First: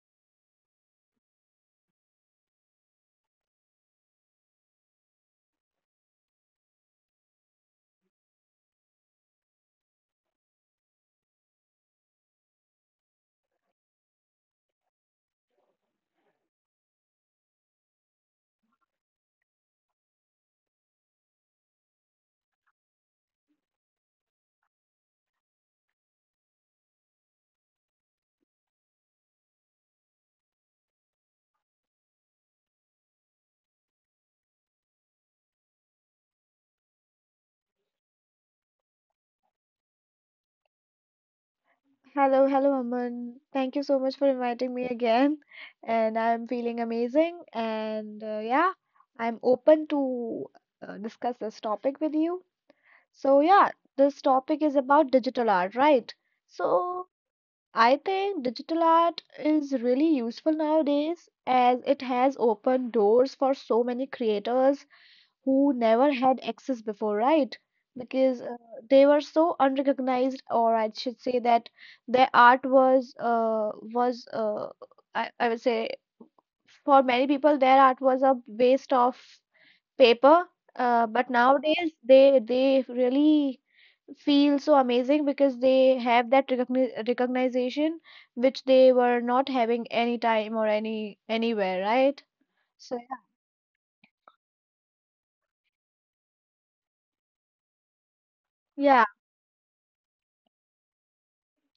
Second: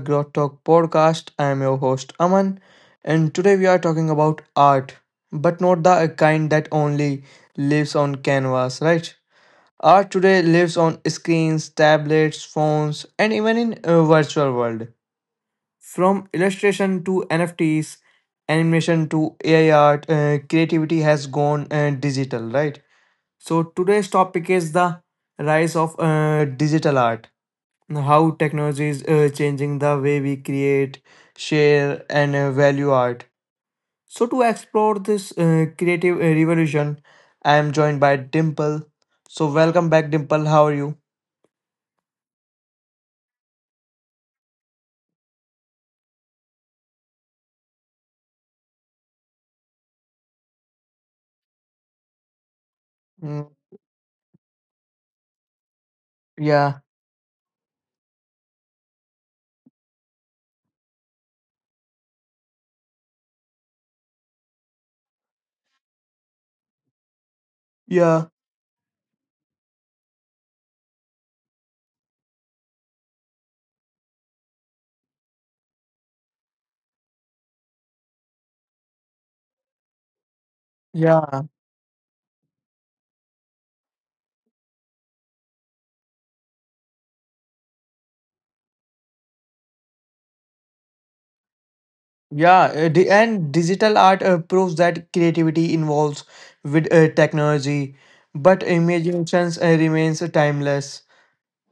Growth Talk podcast. I am your host Aman, and today we are talking about art, but not the kind that only lives on canvas, right? Art today lives on screens, tablets, phones, and even in a virtual world. From illustration to NFTs, animation to AI art, creativity has gone digital, right? So today's topic is the rise of digital art, how technology is changing the way we create, share, and value art. So, to explore this creative revolution, I am joined by Dimple. So, welcome back, Dimple. How are you? Hello, hello, Aman. Thank you so much for inviting me again. And I'm feeling amazing. And yeah, I'm open to discuss this topic with you. So, Mm, yeah, this topic is about digital art, right? yeah, So, I think digital art is really useful nowadays as it has opened doors for so many creators who never had access before, right? yeah, Because they were so unrecognized, or I should say that their art was I would say for many people their art was a waste of paper. But yeah, nowadays they really feel so amazing because they have that recognition which they were not having any time or any anywhere, right? yeah. uh, So di- and digital art proves that creativity involves with technology, but yeah. imaginations remains timeless.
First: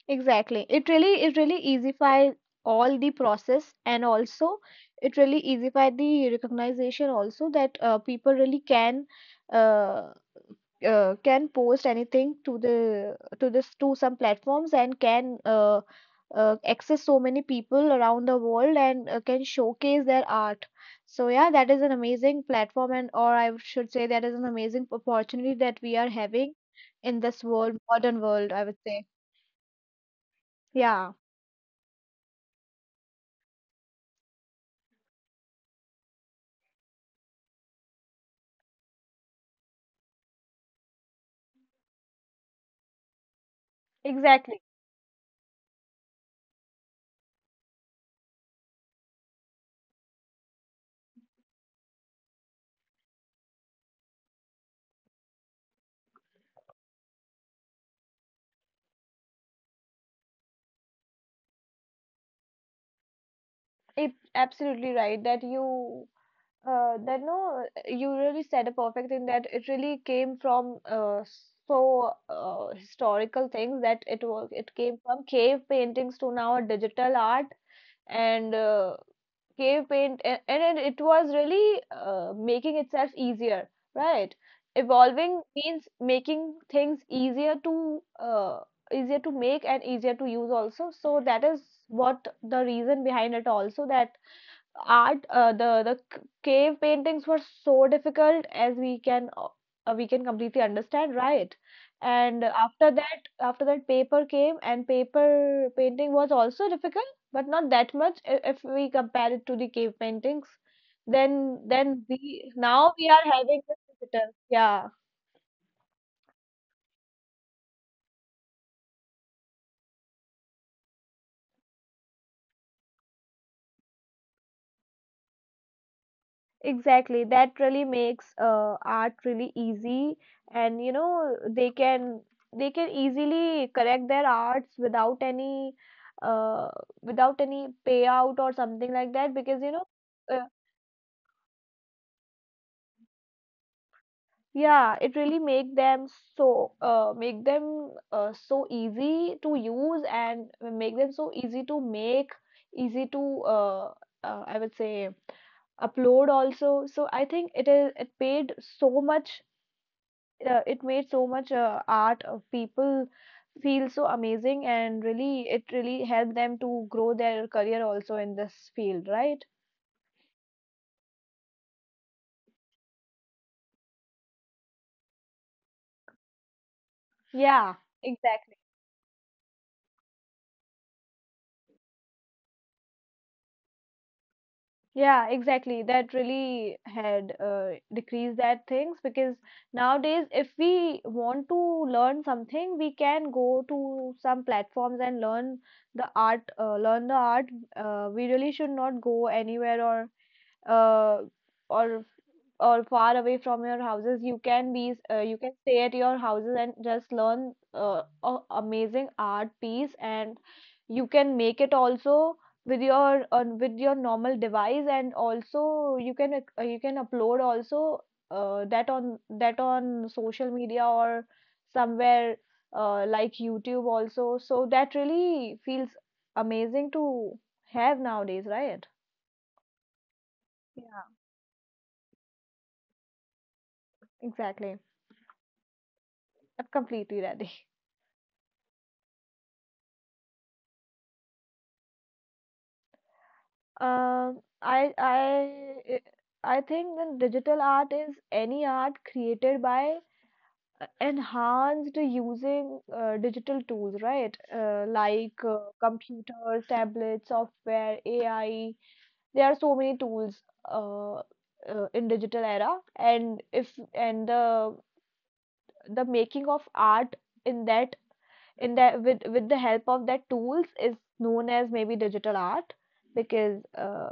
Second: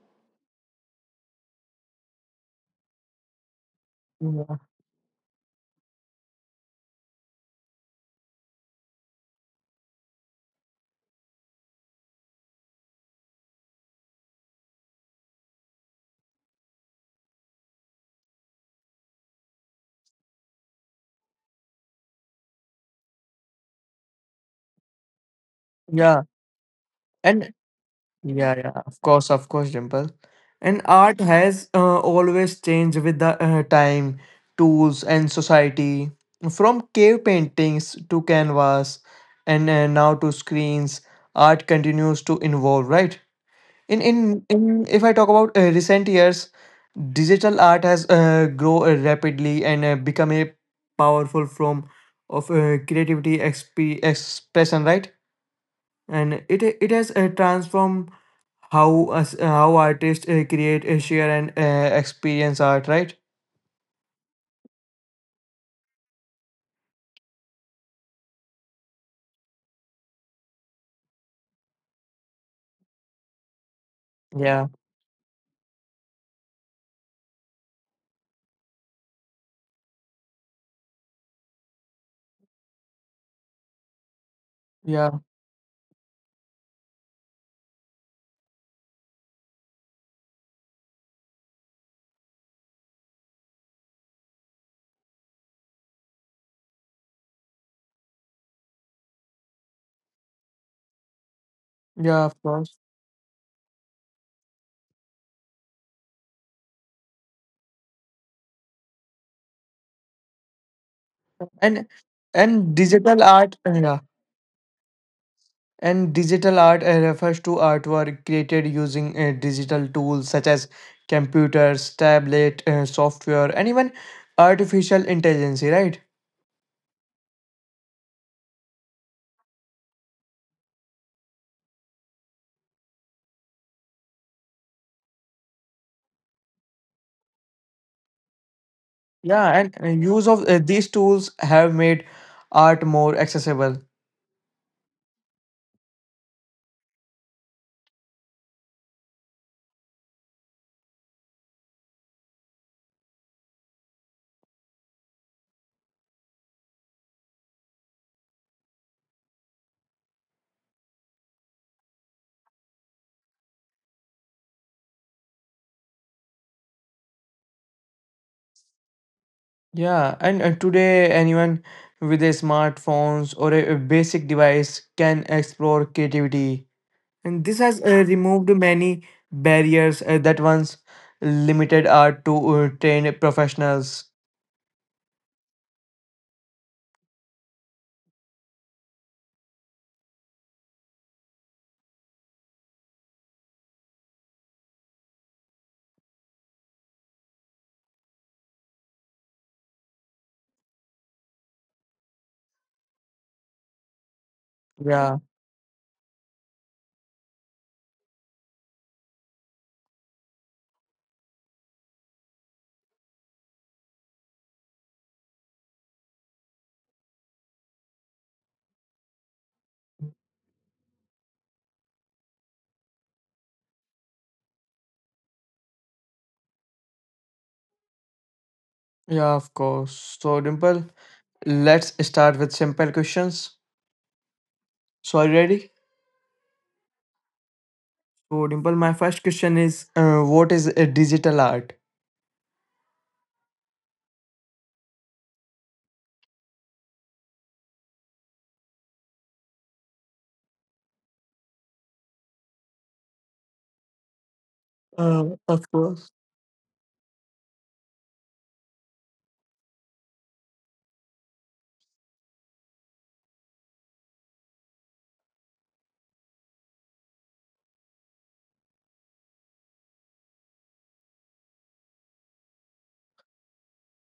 Exactly. It really easify all the process and Yeah, also it really easify the recognition also that people really can uh, can post anything to the to this to some platforms and can access so many people around the world and can showcase their art. So yeah, that is an amazing platform and or I should say that is an amazing opportunity that we are yeah. having in this and world, modern world, Yeah, I yeah, would say. Of course, Dimple. And Yeah. art has always changed with the time, tools, and society. From cave paintings to canvas, and now to screens, art continues to evolve, right? Exactly. In if I talk about recent years, digital art has grown rapidly and become a powerful form of creativity expression, right? And it has transformed how artists create, share, and experience art, right? It's absolutely right that you that no you really said a perfect thing that it really came from historical things that it was Yeah, it came from cave paintings to now a digital art and cave paint and it was really making itself easier, right? yeah, Evolving means making things easier to easier to make and easier to use also, so that is what the reason behind it also, that art, the cave paintings were so difficult, as we can completely understand, right? yeah. Of And course. after that paper came and paper painting was also difficult but not that much, if we compare it to the cave paintings. then And then we and now we digital are art. having this Yeah. digital, yeah. And digital art refers to artwork created using digital tools such as computers, tablet, software, and even artificial intelligence, right? Exactly. That really makes art really easy, and you know they can easily correct their arts without any uh, without any payout or something like that Yeah, because you and know use of uh, these tools have made art more accessible. yeah, it really make them so easy to use and make them so easy to make, easy to I would say upload also. So I think it is, it paid so much, it made so much art of people feel so amazing, and really it really helped them to grow their career also in this field, right? Yeah, and today anyone with a smartphones or a basic device can explore creativity, and this Yeah, has removed exactly. many barriers that once limited art to trained professionals. Yeah, exactly, that really had decreased that things because nowadays if we want to learn something we can go to some platforms and learn the art, learn the art. We really should not go anywhere or uh, or or far away from your houses. You can be Yeah, you can stay at your houses and just learn a amazing art piece, and you can make it also with your with your normal device, and also you can you can upload also that on that on social media or somewhere like YouTube also, so that really feels amazing to have nowadays, right? yeah, of course. So, Dimple, Yeah, let's start with simple questions. exactly. So, are you ready? I'm completely ready. So, Dimple, my first question is, what is a digital art? I I think that digital art is any art created by enhanced using digital tools, right? Uh, like uh, Of course. computers, tablets, software, AI. There are so many tools uh, in digital era, and if and the making of art in that, in the, with the help of that tools is known as maybe digital art, because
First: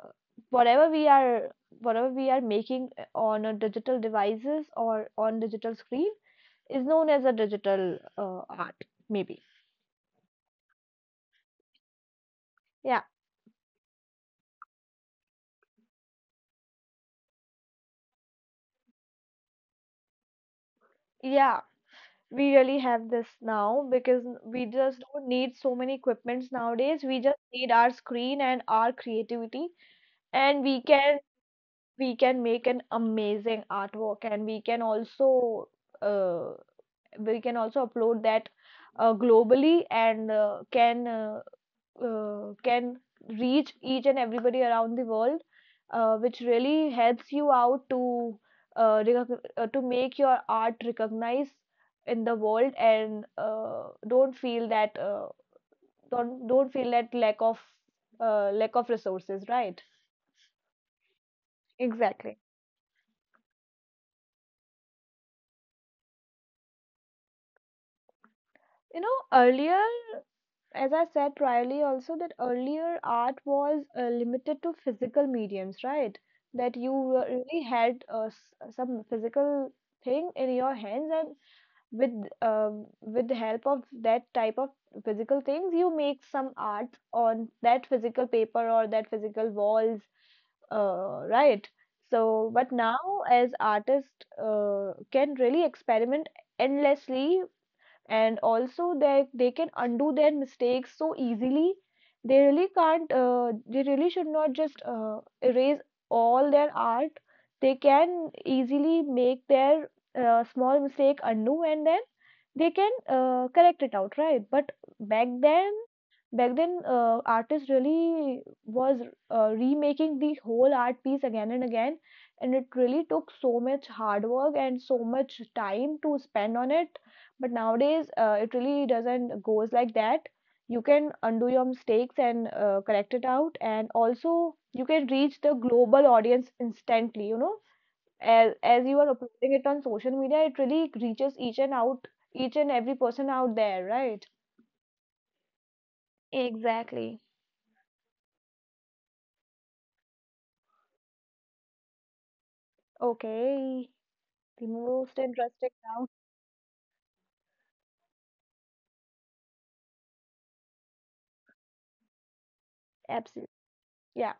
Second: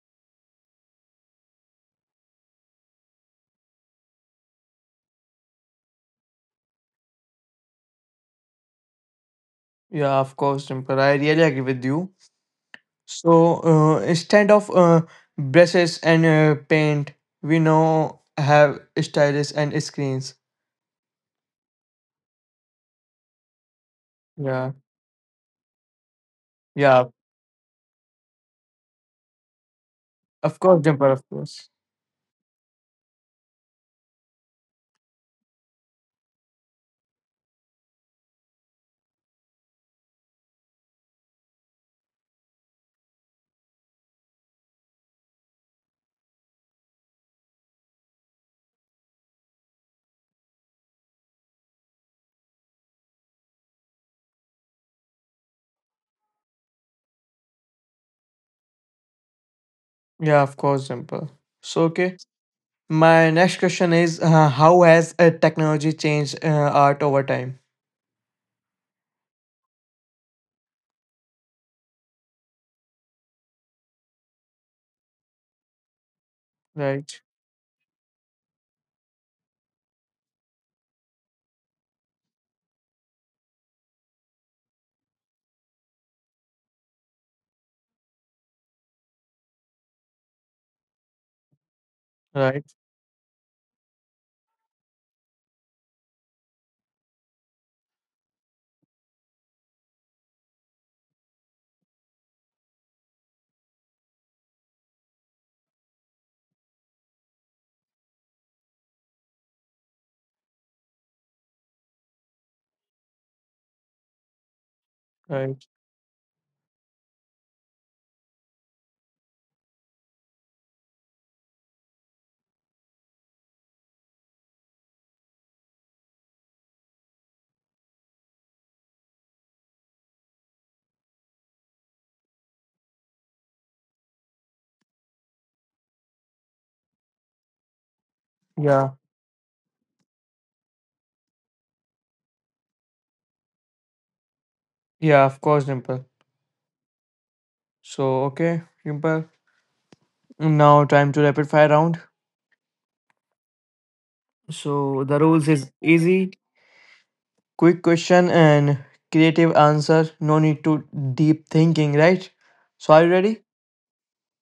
whatever we are whatever we are making on a digital devices or on digital screen is known as a digital art, maybe. Yeah, of course, Dimple. I really agree with you. Yeah, So instead of brushes and paint, we now have stylus and screens. yeah, we really have this now because we Yeah, just don't need so many equipments nowadays. yeah, We just need our screen and our creativity, of and we course, Dimple, can of course. we can make an amazing artwork, and uh, we can also upload that globally, and can reach each and everybody around the world, which really helps you out to to make your art recognized in the world, and don't feel that don't feel that lack of resources, right? Yeah, of course, Dimple. So, okay, Exactly. my next question is how has technology changed art over time? You know, earlier, as I said priorly also, that earlier art was limited to physical mediums, right? That you Right, really had some physical thing in your hands, and with the help of that type of physical things, you make some art on that physical paper or that physical walls, right? So, right, but now, as artists can really experiment endlessly, and also that they can undo their mistakes so easily. They really can't, they really should not just erase all their art. They can easily make their small mistake undo, and then they can correct it out, right? But back right. then back then, artist really was, remaking the whole art piece again and again, and it really took so much hard work and so much time to spend on it. But nowadays it really doesn't goes like that. You can undo your mistakes and correct it out, and also you can reach the global audience instantly, you know, as Yeah, you are uploading it on social media, it really reaches each and out, each and every person out there, right? yeah, of course, Dimple. Exactly. So, okay, Dimple, now time to rapid fire round. Okay, the So, the most rules is interesting now. easy. Quick question and creative answer. No need to deep thinking, right? So are you ready? Absolutely. Yeah,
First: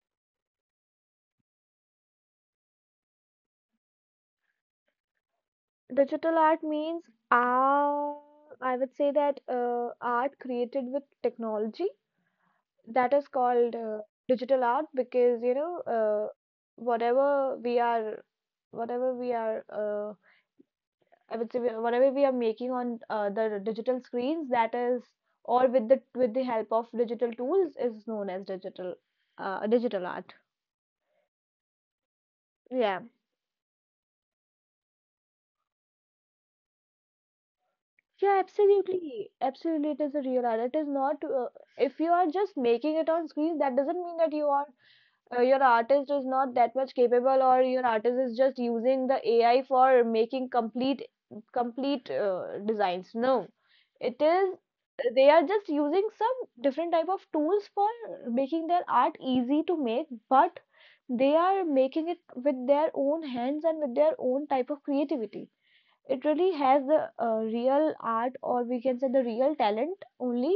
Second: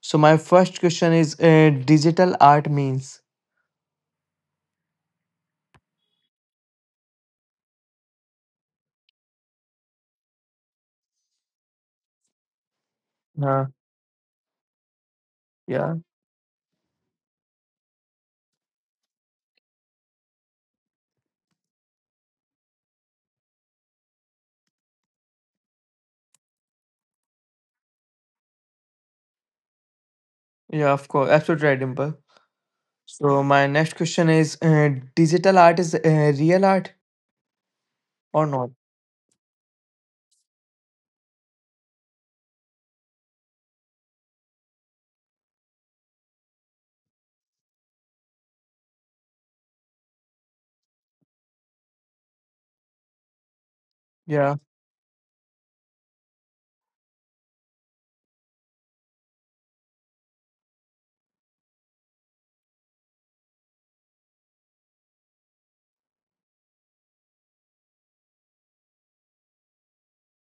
So my first question is digital art means. digital art means uh, I would say that art created with technology, that is Uh, called digital art, because you know yeah. Whatever we are whatever we are I would say, whatever we are making on the digital screens, that is, or with the, with the help of digital tools, is known as digital digital art. Yeah, of course. Absolutely right, Dimple. Yeah, So my next question is digital art is real art yeah, or not? absolutely, absolutely. It is a real art. It is not if you are just making it on screen, that doesn't mean that you are your artist is not that much capable, or your artist is just using the AI for making complete designs. No, it is, Yeah, they are just using some different type of tools for making their art easy to make, but they are making it with their own hands and with their own type of creativity. It really has the real art, or we can say the real talent only.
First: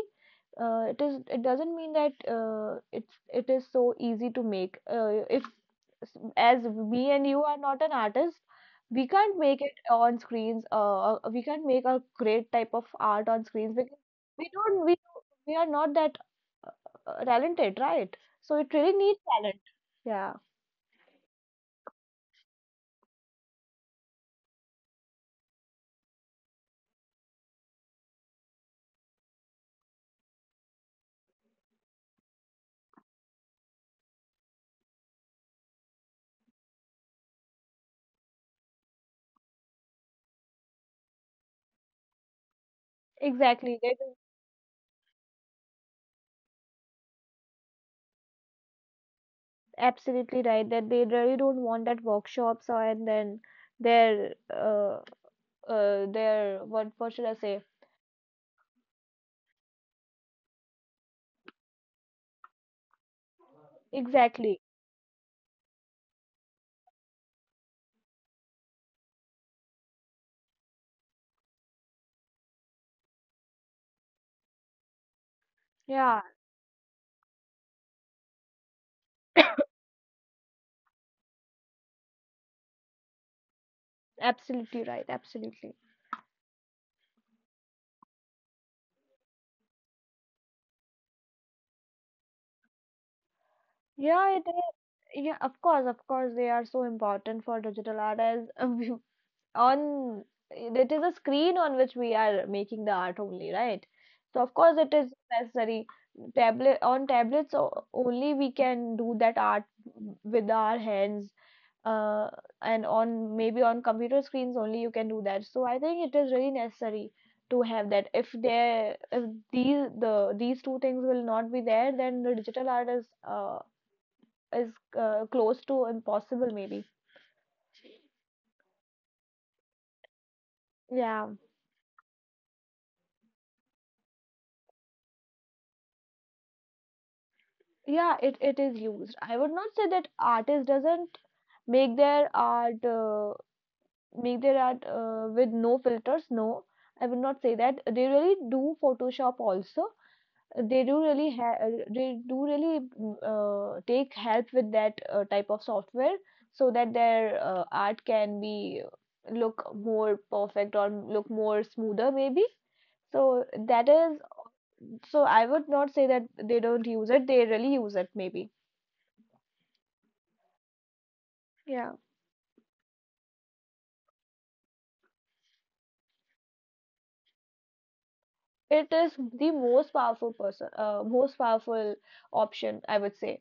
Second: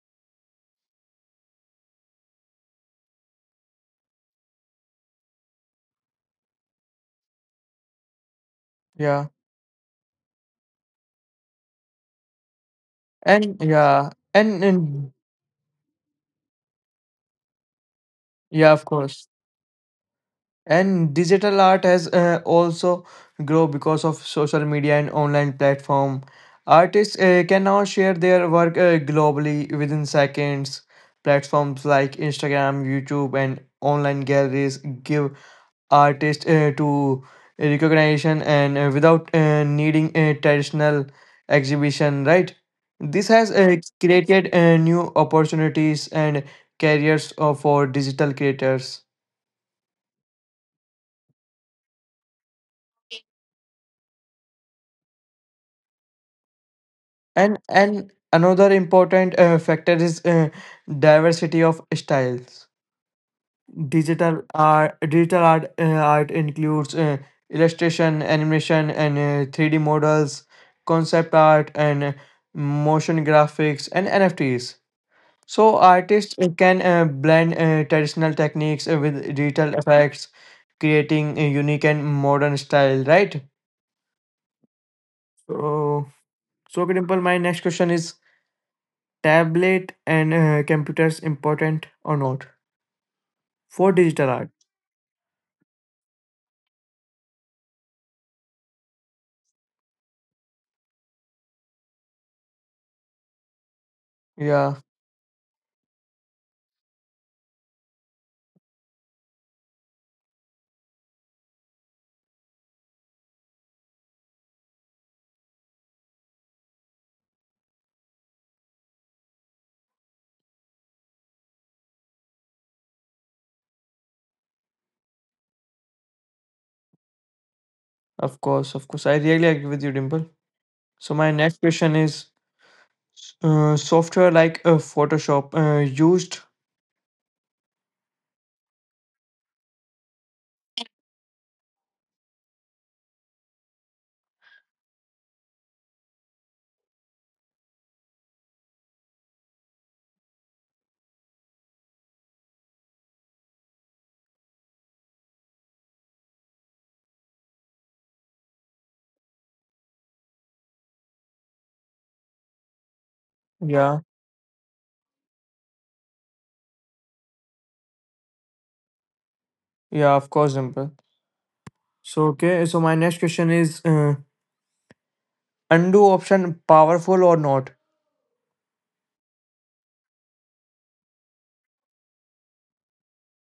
It is, it doesn't mean that it's it is so easy to make. If, as me and you are not an artist, we yeah. can't make it on screens. We can't make a great type of art on And screens because yeah, we and, don't and we are not that talented, right? So it yeah, of really needs course. talent. Yeah, And digital art has also grow because of social media and online platform. Artists can now share their work globally within seconds. Platforms like Instagram, YouTube and online galleries give artists to recognition and without needing a traditional exhibition, right? This has exactly, created new opportunities and careers for digital creators. absolutely right, that they really don't want that workshops or and then their their, what should I and say? and another important factor is diversity of styles. digital Exactly. art digital art uh, art includes illustration, animation and 3D models, concept art and motion graphics and NFTs. So Yeah, artists can blend traditional techniques with digital effects, creating a unique and modern style, right? absolutely right. Absolutely. So so simple, my next question is tablet and computers important or not for digital Yeah, art? it is. Yeah, of course, they are so important for digital art as we, on, it is a screen on which we are making the art only, right? So of Yeah, course it is necessary. Tablet on tablets only we can do that art with our hands, uh, and on maybe on computer screens only you can do that. So I think it is really necessary to have that. If there, if these the these two things will not be there, then the digital art is is close to impossible, maybe. of course, of course. I really agree with you, Dimple. So my Yeah, next question is, software like Photoshop used? yeah, it is used. I would not say that artist doesn't make their art, make their art with no filters. No, I would not say that. They really do photoshop also. They do really, they do really take help with that type of software so that their art can be look more perfect or look more smoother, maybe. So that Yeah, is, so I would not say that they don't use it. They really use it, maybe. yeah, of course, Dimple. Yeah. So okay, so my next question is undo option powerful or not? It is the most powerful person most powerful option, I would say.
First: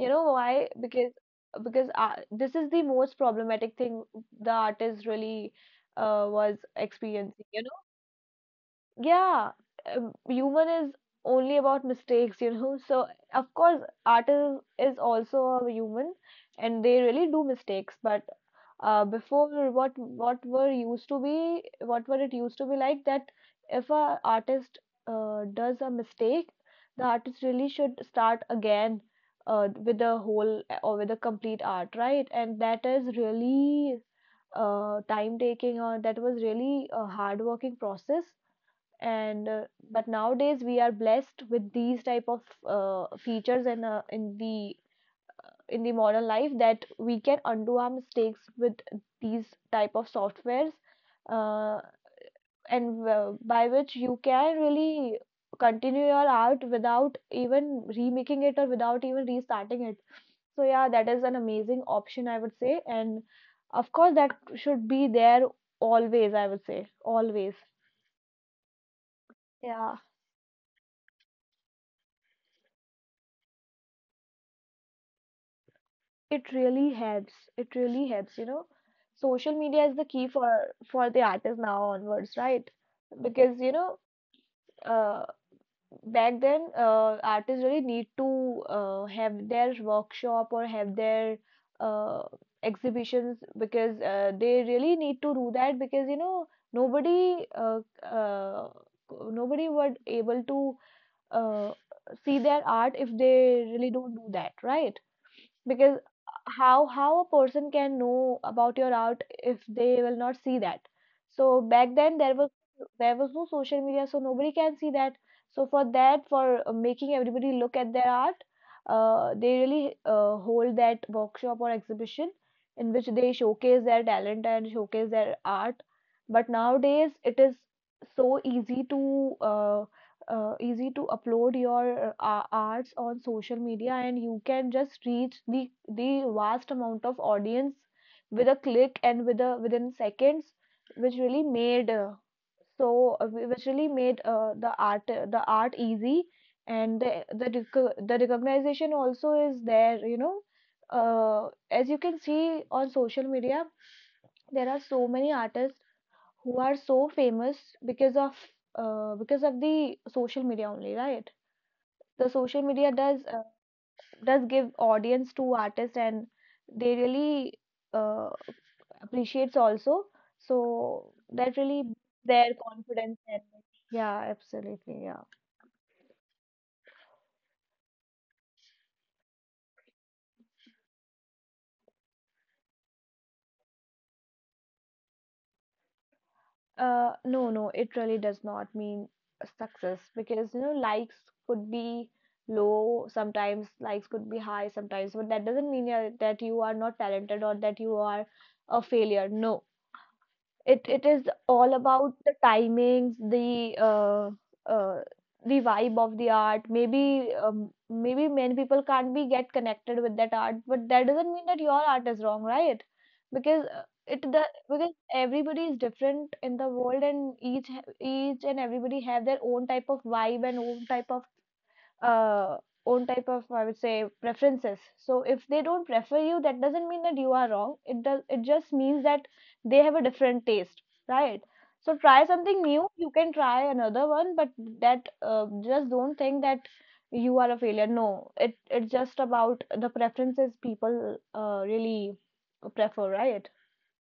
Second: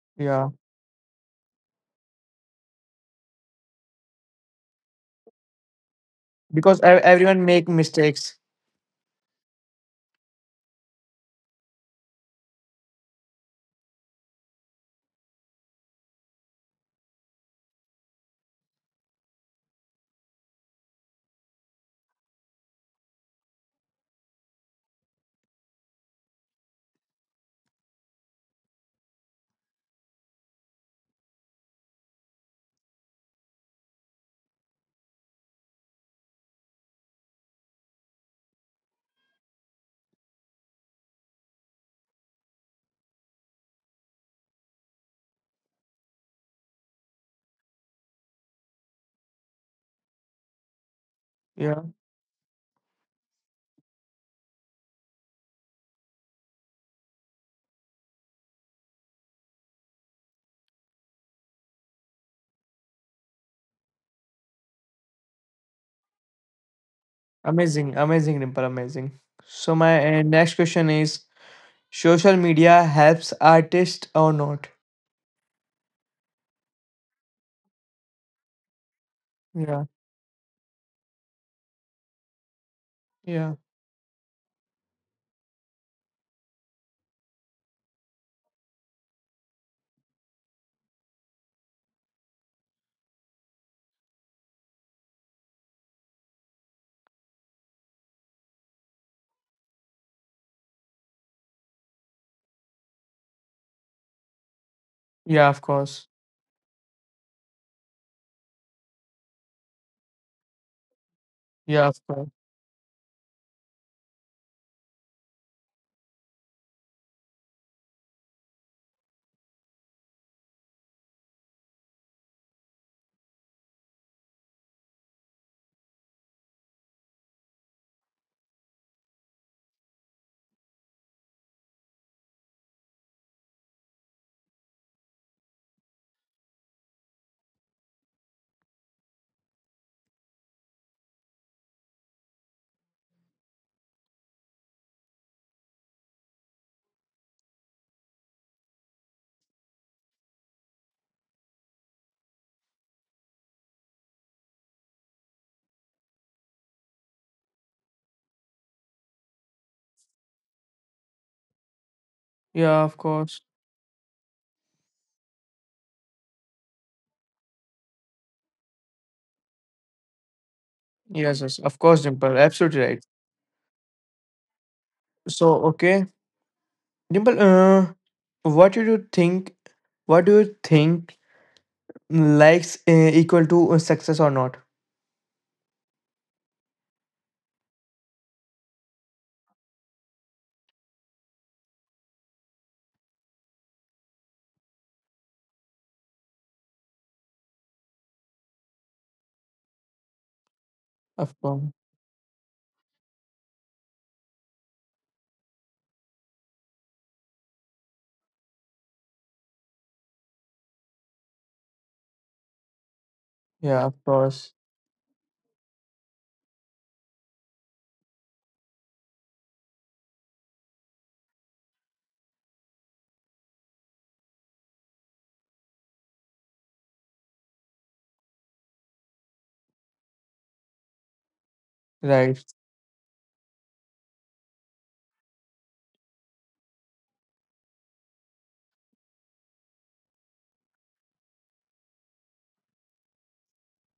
You know Yeah, why? Because this is the most problematic thing the artist really was because everyone experiencing. You make mistakes. know, yeah, human is only about mistakes. You know, so of course, artist is also a human, and they really do mistakes. But before what were used to be what were it used to be like that if a artist does a mistake, the artist really should start again with the whole or with the complete art, right? And that is really time taking, or that was really a hard working process. And But nowadays we are blessed with these type of features, and in the modern life, that we can undo our mistakes with these type of softwares. Uh, Yeah, and By which you can really continue your art without even remaking it or without even restarting it. So yeah, that is an amazing option, I would say, and of course that should be there always, I would say always. amazing, amazing, Dimple, amazing. So Yeah, my next question is, social media helps artists or not? it really helps, it really helps, you know. Social media Yeah, is the key for the artist now onwards, right? yeah, Because you know, uh, back then artists really need to have their workshop or have their uh, exhibitions, because they really need to do that because, you know, nobody nobody would able to uh, see their art if they really don't do that, right? yeah, of Because course. how a person can know about your art if they will not see that? So Yeah, back of then course. There was no social media, so nobody can see that. So for that, for making everybody look at their art, they really hold that workshop or exhibition, in which they showcase their talent and showcase their art. But nowadays it is so easy to uh, easy to upload your arts on social media, and you can just reach the vast amount of audience with a click and within seconds, which really made so which really made the art easy. And the recognition also is there, you know. As you can see on social media, there are so many artists who are so famous because of the social media only, right? The Yeah, social of media course. Does give audience to artists, and they really uh, appreciates also. So Yes, yes, of that course, really Dimple. boosts Absolutely their right. confidence. And yeah, absolutely, So, yeah. okay, Dimple, what do you think? What do you think likes equal to success or not? No, no, it really does not mean success, because you know, likes could be low sometimes, likes could be high sometimes, but that doesn't mean you're- that you are not talented or that you are a failure. No, it it Of is course. all about the timings, uh, the vibe of the art, maybe. Maybe many people can't be get connected with that art, but that doesn't mean that your art is wrong, right? because Yeah, of it the course. Because everybody is different in the world, and each and everybody have their own type of vibe and own type of uh, own type of, I would say, preferences. So if they don't prefer you, that doesn't mean that you are wrong. It does. It just means that they have a different taste, right? So try Right, something new. You can try another one, but that just don't think that you are a failure. No, it it's just about the preferences people really prefer, right?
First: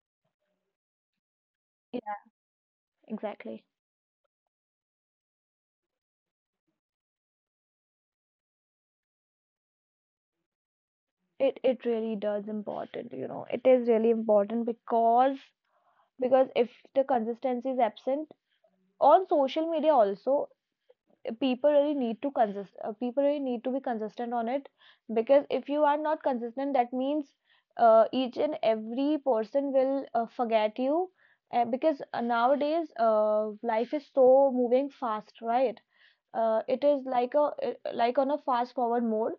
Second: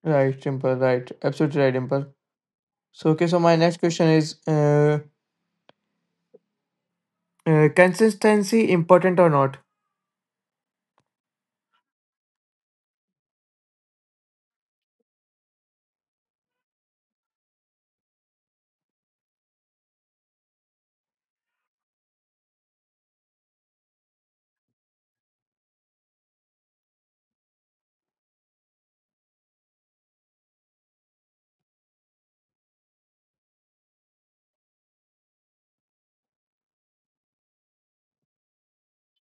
right, Dimple, right. Absolutely right, Yeah, Dimple. So, okay, so my exactly. next question is consistency important or not? It really does important, you know. It is really important, because if the consistency is absent on social media also, people really need to consist people really need to be consistent on it. Because if you are not consistent, that means each and every person will forget you, because nowadays life is so moving fast, right? It is like a like on a fast forward mode.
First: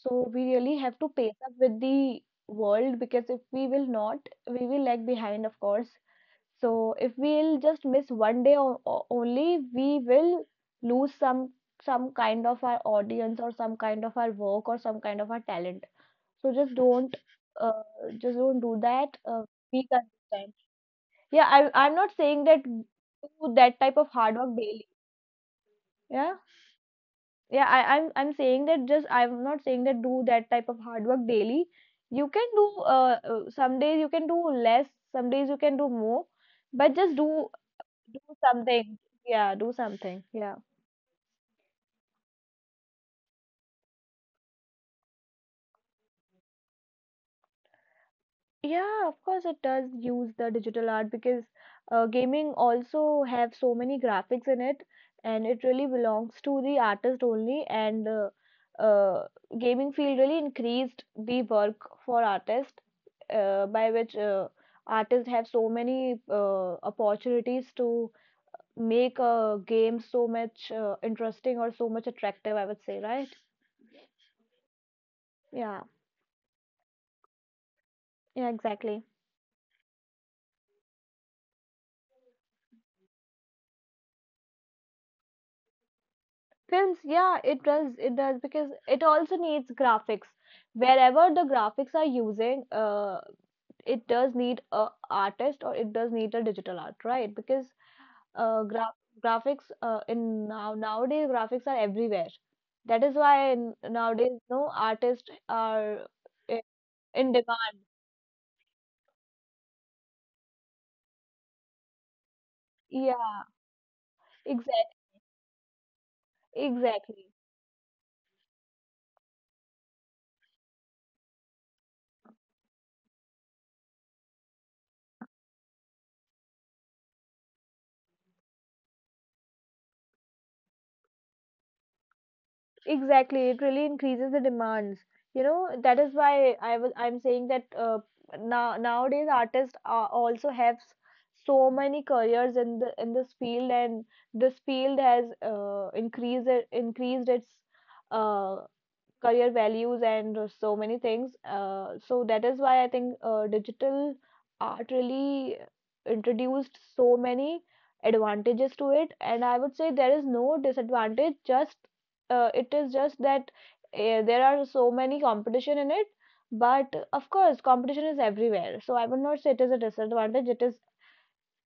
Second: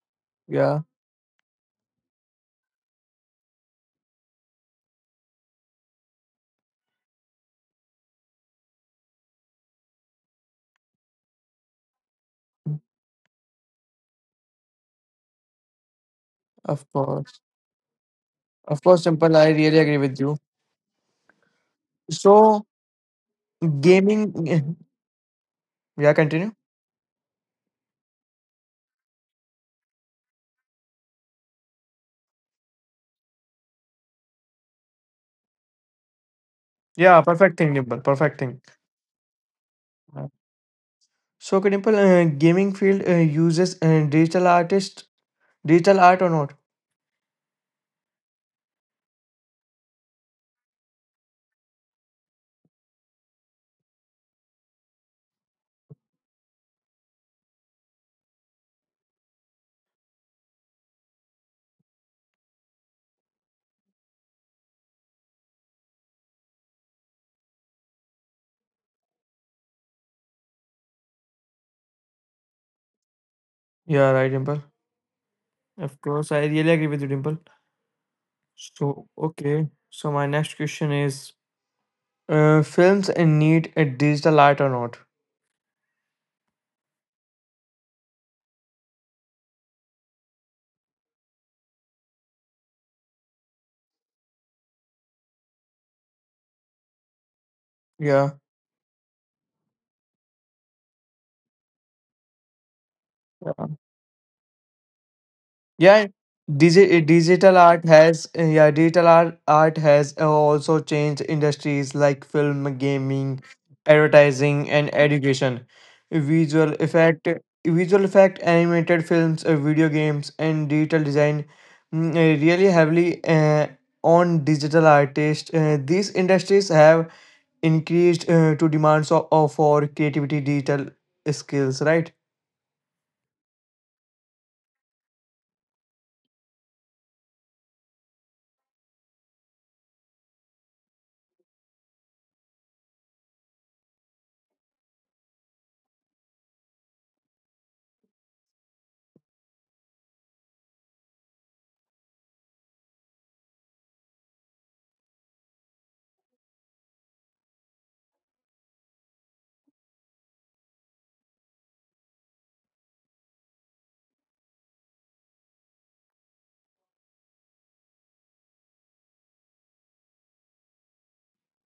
So we really Yeah, have to pace up with the world, because if we will not, we will lag behind, of course. So if we'll just miss one day only, we will lose some kind of our audience, or some kind of our work, or some kind of our talent. So of course. uh, just don't do Of course, that. Dimple, I really Be agree with you. consistent. Yeah, I I'm not saying that So do that type of gaming hard work daily. Yeah, Yeah. continue. Yeah, I'm saying that just I'm not saying that do that type of hard work daily. You can do some days you can do less, some days you can do more, but just Yeah, do. perfect thing, Dimple. Do Perfect thing. something. Yeah, do something. Yeah. So, okay, Dimple, gaming field uses digital artist, digital art or not? Yeah, of course it does use the digital art, because gaming also have so many graphics in it, and it really belongs to the artist only. And uh, Gaming field really increased the work for artists, by which artists have so many opportunities to make a game so much interesting or so much attractive, I would say, right? Yeah, right, Dimple. Yeah, Of course, I really agree with you, Dimple. yeah, exactly. So, okay. So, my next question is, films need a digital art or not? Films, yeah, it does, it does, because it also needs graphics. Wherever the graphics are using, it does need a artist, or it does need a digital art, right? Because Yeah. uh, gra graphics in now nowadays graphics are everywhere. That is why nowadays no artists yeah are i- digi- eh, in digital demand. art has eh, yeah digital art has also changed industries like film, gaming, Yeah, advertising and exactly, education. visual effect exactly. Visual effect, animated films, video games and digital design really heavily on digital artists. These industries have increased to demands of for creativity digital skills, right? Exactly, it really increases the demands. You know, that is why I'm saying that nowadays artists are also have so many careers in the in this field, and this field has increased its uh, career values and so many things. So that is why I think digital art really introduced so many advantages to it. And I would say there is no disadvantage. Just it is just that there are so many competition in it. But of course, competition is everywhere. So I would not say it is a disadvantage.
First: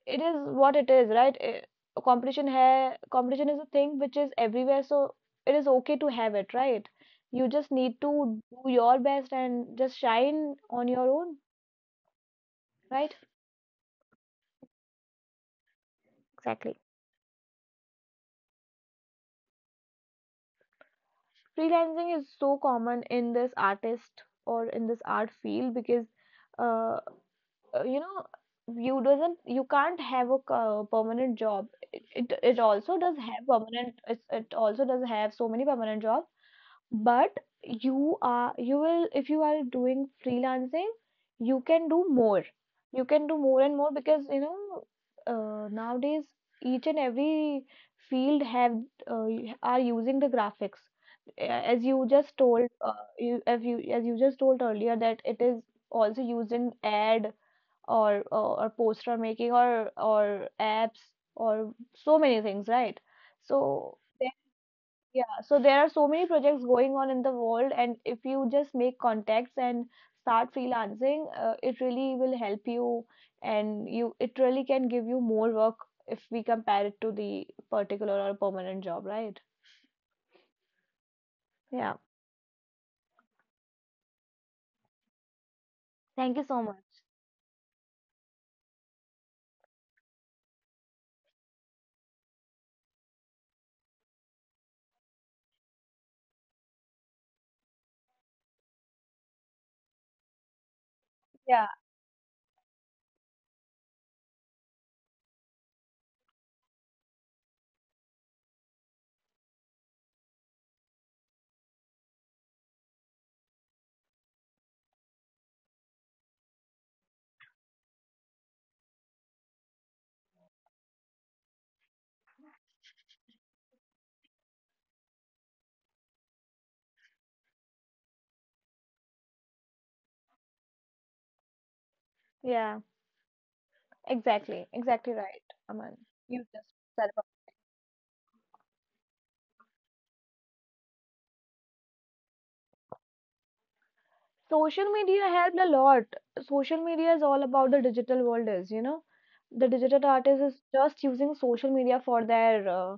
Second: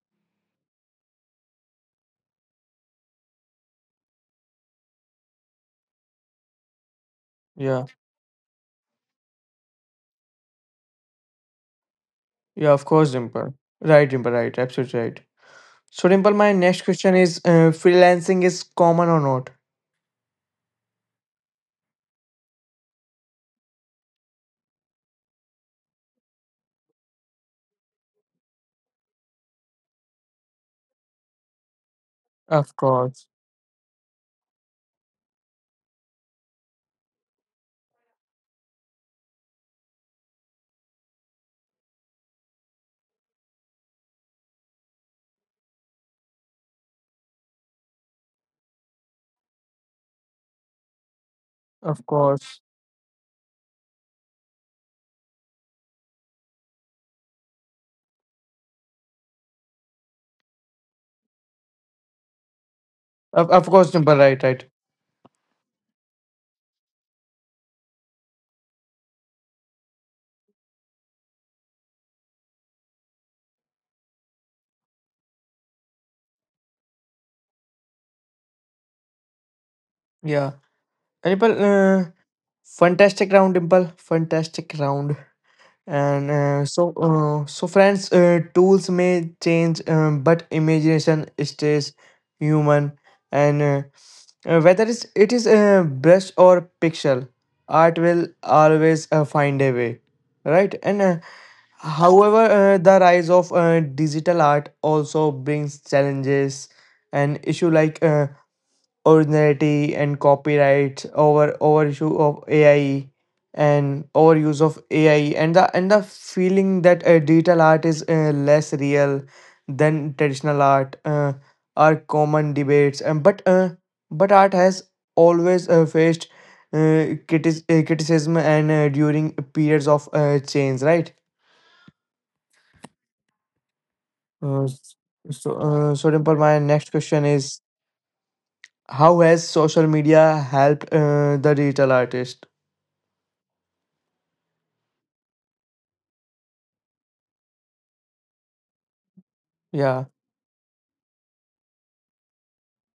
It is what it is, right? Competition hai, competition is a thing which is everywhere, so it is okay to have it, right? You just Yeah, need to do your best and just shine on your own, yeah, of course, right? Dimple, right, Dimple, right, absolutely right. So, Dimple, my Exactly. next question is freelancing is common or not? Freelancing is so common in this artist, or in this art field, because uh, you know, you can't have a permanent job. It Of also does course. have permanent. It also does have so many permanent jobs, but you will, if you are doing freelancing, you can do more, you can do more and more, because you know nowadays each and every field have are using the graphics. As Of you just course. told you, as you as you just told earlier, that it is also used in or poster making, or apps, or so many things, right? Of course, So Dimple, right, right. yeah, so there are so many projects going on in the world, and if you just make contacts and start freelancing, it really will help you, and you it really can give you more work if we compare it to the particular or permanent job, right? Yeah. And Dimple, Yeah. Fantastic round, Dimple. Fantastic round. And Thank you so much. so, so friends, tools may change, but imagination stays human. And whether it is a brush or pixel, art will always find a way, right? And Yeah, However, the rise of digital art also brings challenges and issue like originality and copyright over issue of AI and overuse of AI and the feeling that digital art is less real than traditional art are common debates. But but art has always faced uh, criticism and during periods of change, right? yeah, Uh, exactly, s- exactly right, so, Aman. So Dimple, You my just next said about question is, how has social media helped the digital artist? social media helped a lot. Social media is all about the digital world, is, you know, the digital Yeah, artist is just using social media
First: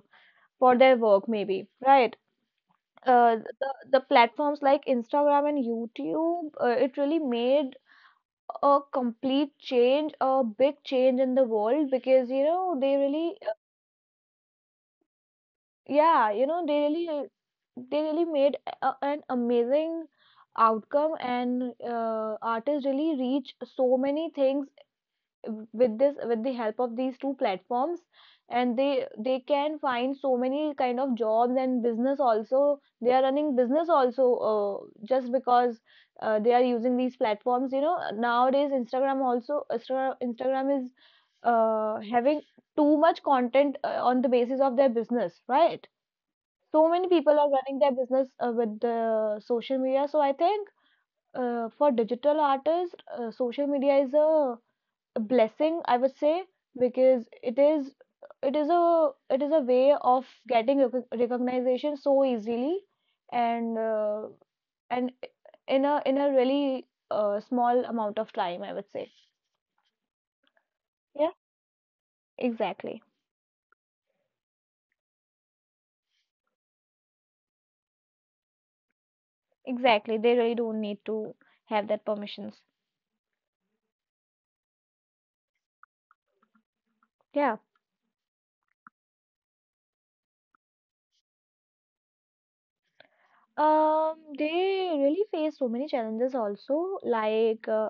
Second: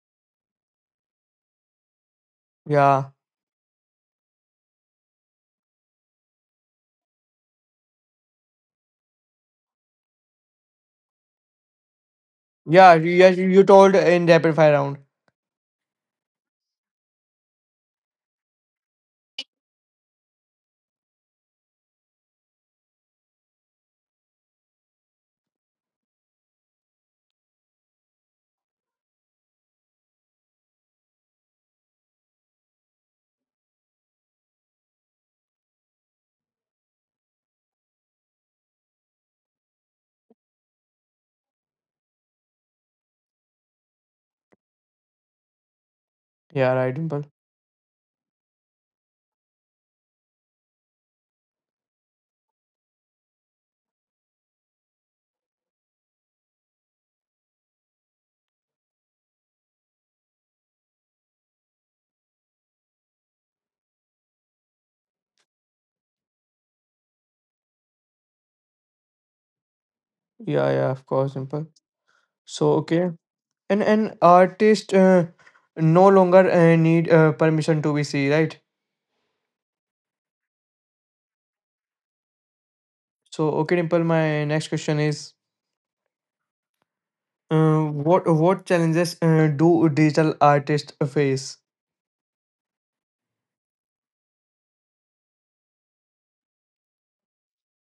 for their work, maybe, right? yeah, The platforms like Instagram and YouTube, it really made a complete change, a big change in the world, because you know they yeah. You, yeah, really you told in rapid fire round. yeah you know they really they really made an amazing outcome, and artists really reach so many things with this, with the help of these two platforms. And they can find so many kind of jobs, and business also, they are running business also, just because they are using these platforms. You know, nowadays Instagram also, Instagram is having too much content on the basis of their business, right? Yeah, So right, many Dimple. people are running their business with the social media. So I think for digital artists, social media is a blessing, I would say, because it is a it is a way of getting recognition so easily, and and in a really small amount of time, I would say. Yeah, yeah, of Yeah, course, Dimple. So exactly. okay, and an artist no longer need permission to be seen, right? Exactly. They really don't need to have that permissions. So okay, Dimple. My next question is, Yeah. uh, what challenges do digital artists face? They really face so many challenges also, like uh,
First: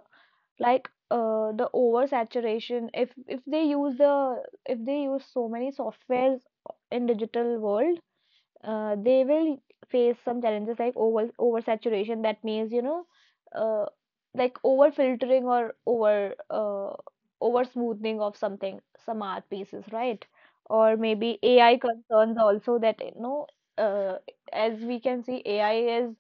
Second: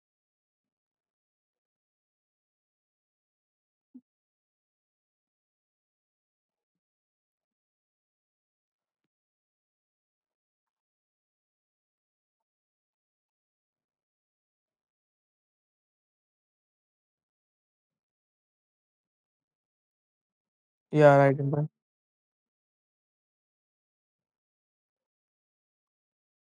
like uh, the oversaturation. If they use the, if they use so many softwares in digital world, they will face some challenges like oversaturation. That means, you know, uh, like over filtering or over smoothing of something, some art pieces, right? Or Yeah, right, maybe Dimple. AI concerns also, that you know, uh, as we can see, AI is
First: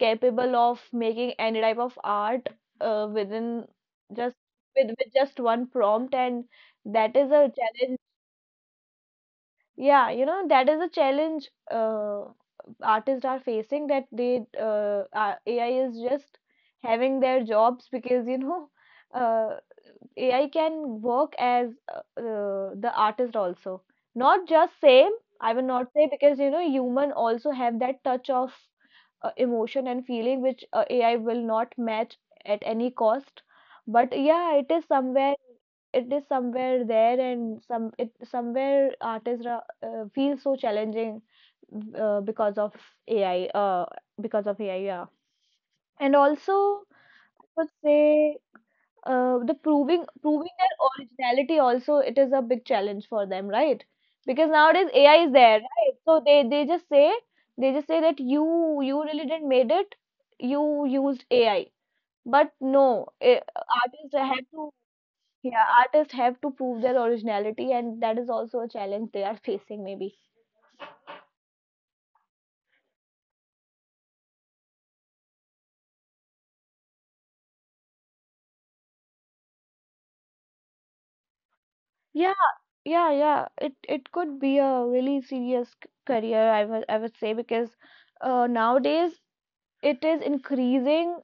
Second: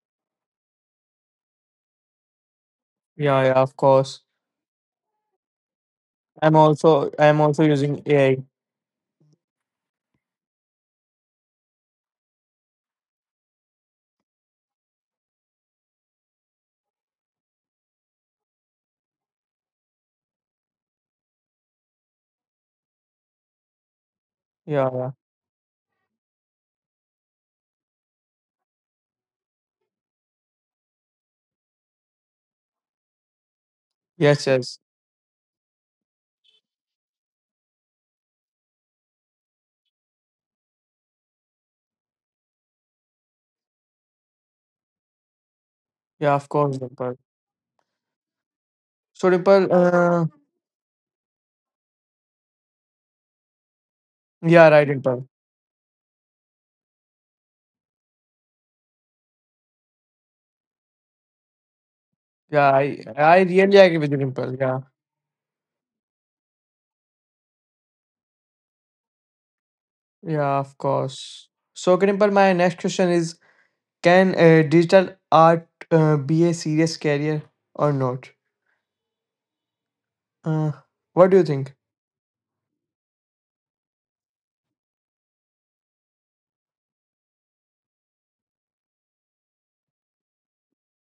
capable of making any type of art Yeah, yeah, within of course. just with just one prompt. And that is I'm a also challenge. using AI. Yeah, you know, that is a challenge, artists are facing, that they AI is just having their jobs, because you know, uh, AI can work as the artist also. Not just Yeah. same, I will not say, because you know, human also have that touch of emotion and feeling, which AI will not match at any cost. But Yes, yeah, it yes. is somewhere, it is somewhere there, and somewhere artists feel so challenging, uh, because of AI uh, because of AI, yeah. And Yeah, of course, also, Dimple. I would say So the Dimple, proving proving their originality also, it is a big challenge for them, right? Because yeah, nowadays right, AI Dimple. is there, right? So they they just say that you really didn't made it, you used AI. But Yeah, no, eh, I really artists agree with you, have to Dimple. Yeah. yeah artists have to prove their originality, and that is also a challenge they are facing, maybe. Yeah, of course. So okay, Dimple, my next question is, can digital art be a serious career or not? Uh, what do you think? Yeah, yeah, yeah. It could be a really serious career, I would say, because nowadays it is increasing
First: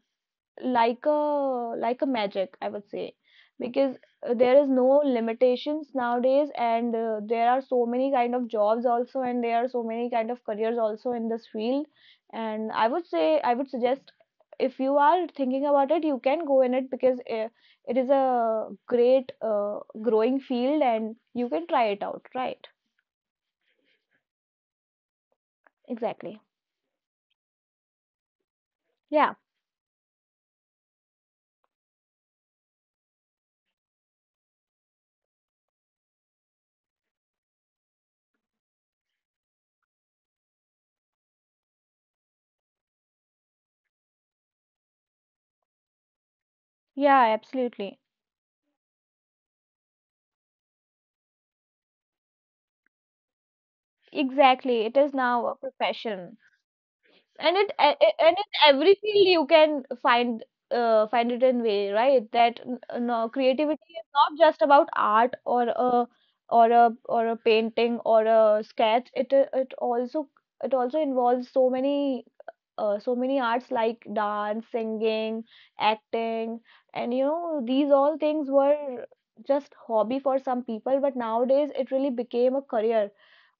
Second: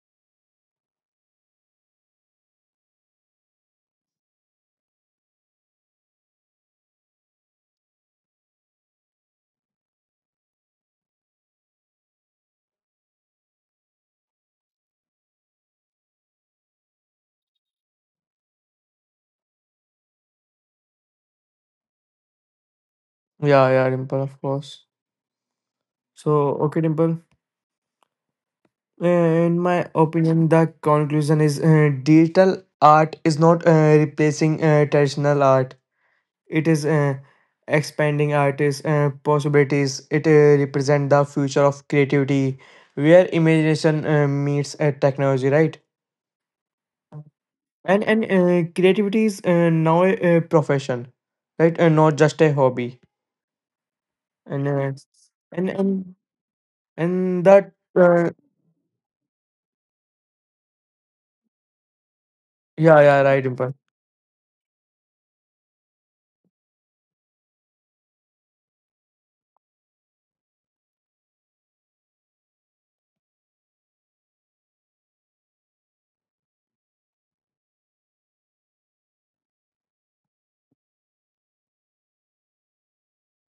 like a magic, I would say, because there is no limitations nowadays, and there are so many kind of jobs also, and there are so many kind of careers also in this field. And I would say, I would suggest, if you are thinking about it, you can go in it, because it is a great growing field, and you can try it out, right? Yeah, yeah, Dimple, of course. So, Exactly. okay, Dimple. Uh, Yeah, In my opinion, the conclusion is digital art is not replacing traditional art. It is expanding artists' possibilities. It represents the future of creativity, where imagination meets technology, right? yeah, absolutely. And creativity is now a profession, right? And not just a hobby. And Exactly, uh, it is now a and and profession. and And that and in every field you can find find it in way, right? That yeah, yeah, no, right, Dimple. creativity is not just about art, or a or a painting, or a sketch. It also involves so many so many arts, like dance, singing, acting, and you know, these all things were just hobby for some people, but nowadays it really became a career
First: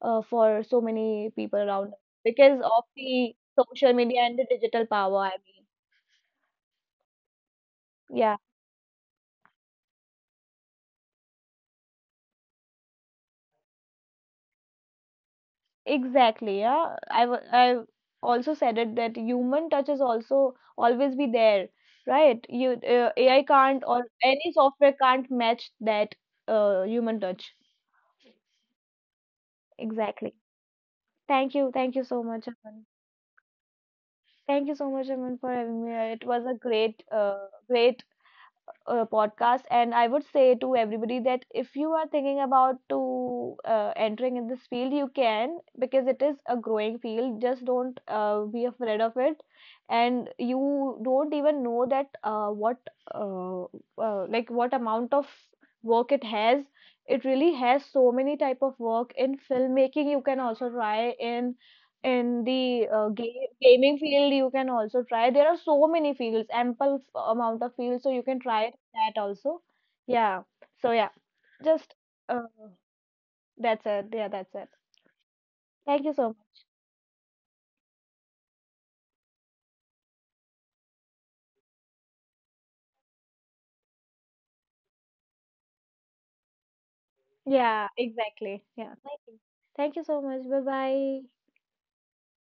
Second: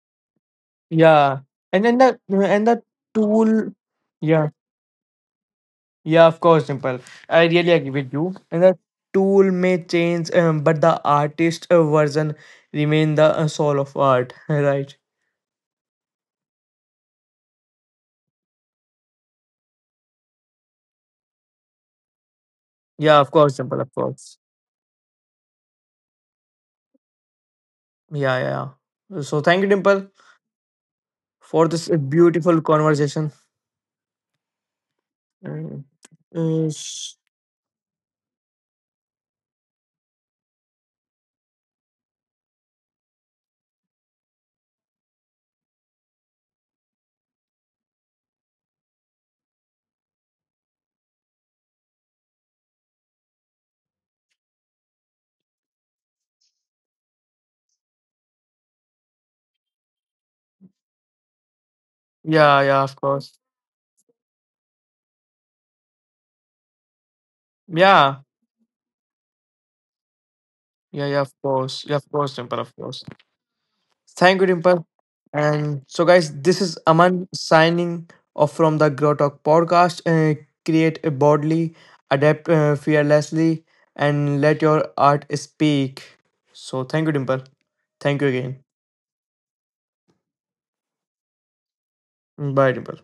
for so many Yeah, people and around then us, the because and the of the tool. social media and the Yeah. digital power. I mean, Yeah, of course, Dimple. I really agree with you. yeah, And the tool may change, but the artist version remain the soul of art, right? exactly. Yeah, I also said it, that human touch is also always be there, right? You Yeah, of AI course, can't, Dimple. Of or course. any software can't match that human touch. Yeah, yeah, yeah. So thank you, Dimple, Exactly. For this Thank you so much, beautiful Aman. conversation. Thank you so much, Aman, for Mm. having me here. It was a Uh, great, s- podcast. And I would say to everybody that if you are thinking about to entering in this field, you can, because it is a growing field. Just don't be afraid of it. And you don't even know that what uh, like what amount of work it has. It really has so many type of work in filmmaking. You can also try in yeah, yeah, of course. Gaming field. You can also try. There are so many fields, ample amount Yeah, of fields, so you can try that also. Yeah. yeah, yeah, of So yeah, course. Yeah, of course, just Dimple, of uh, course. that's Thank you, it. Yeah, Dimple. that's it. And so, guys, this Thank you is so much. Aman signing off from the Grow Talk podcast. Create boldly, adapt fearlessly, and let your art speak. So, thank you, Dimple. Thank you Yeah, again. exactly. Yeah. Thank you. Thank you so much. Bye bye. Bye, Dimple.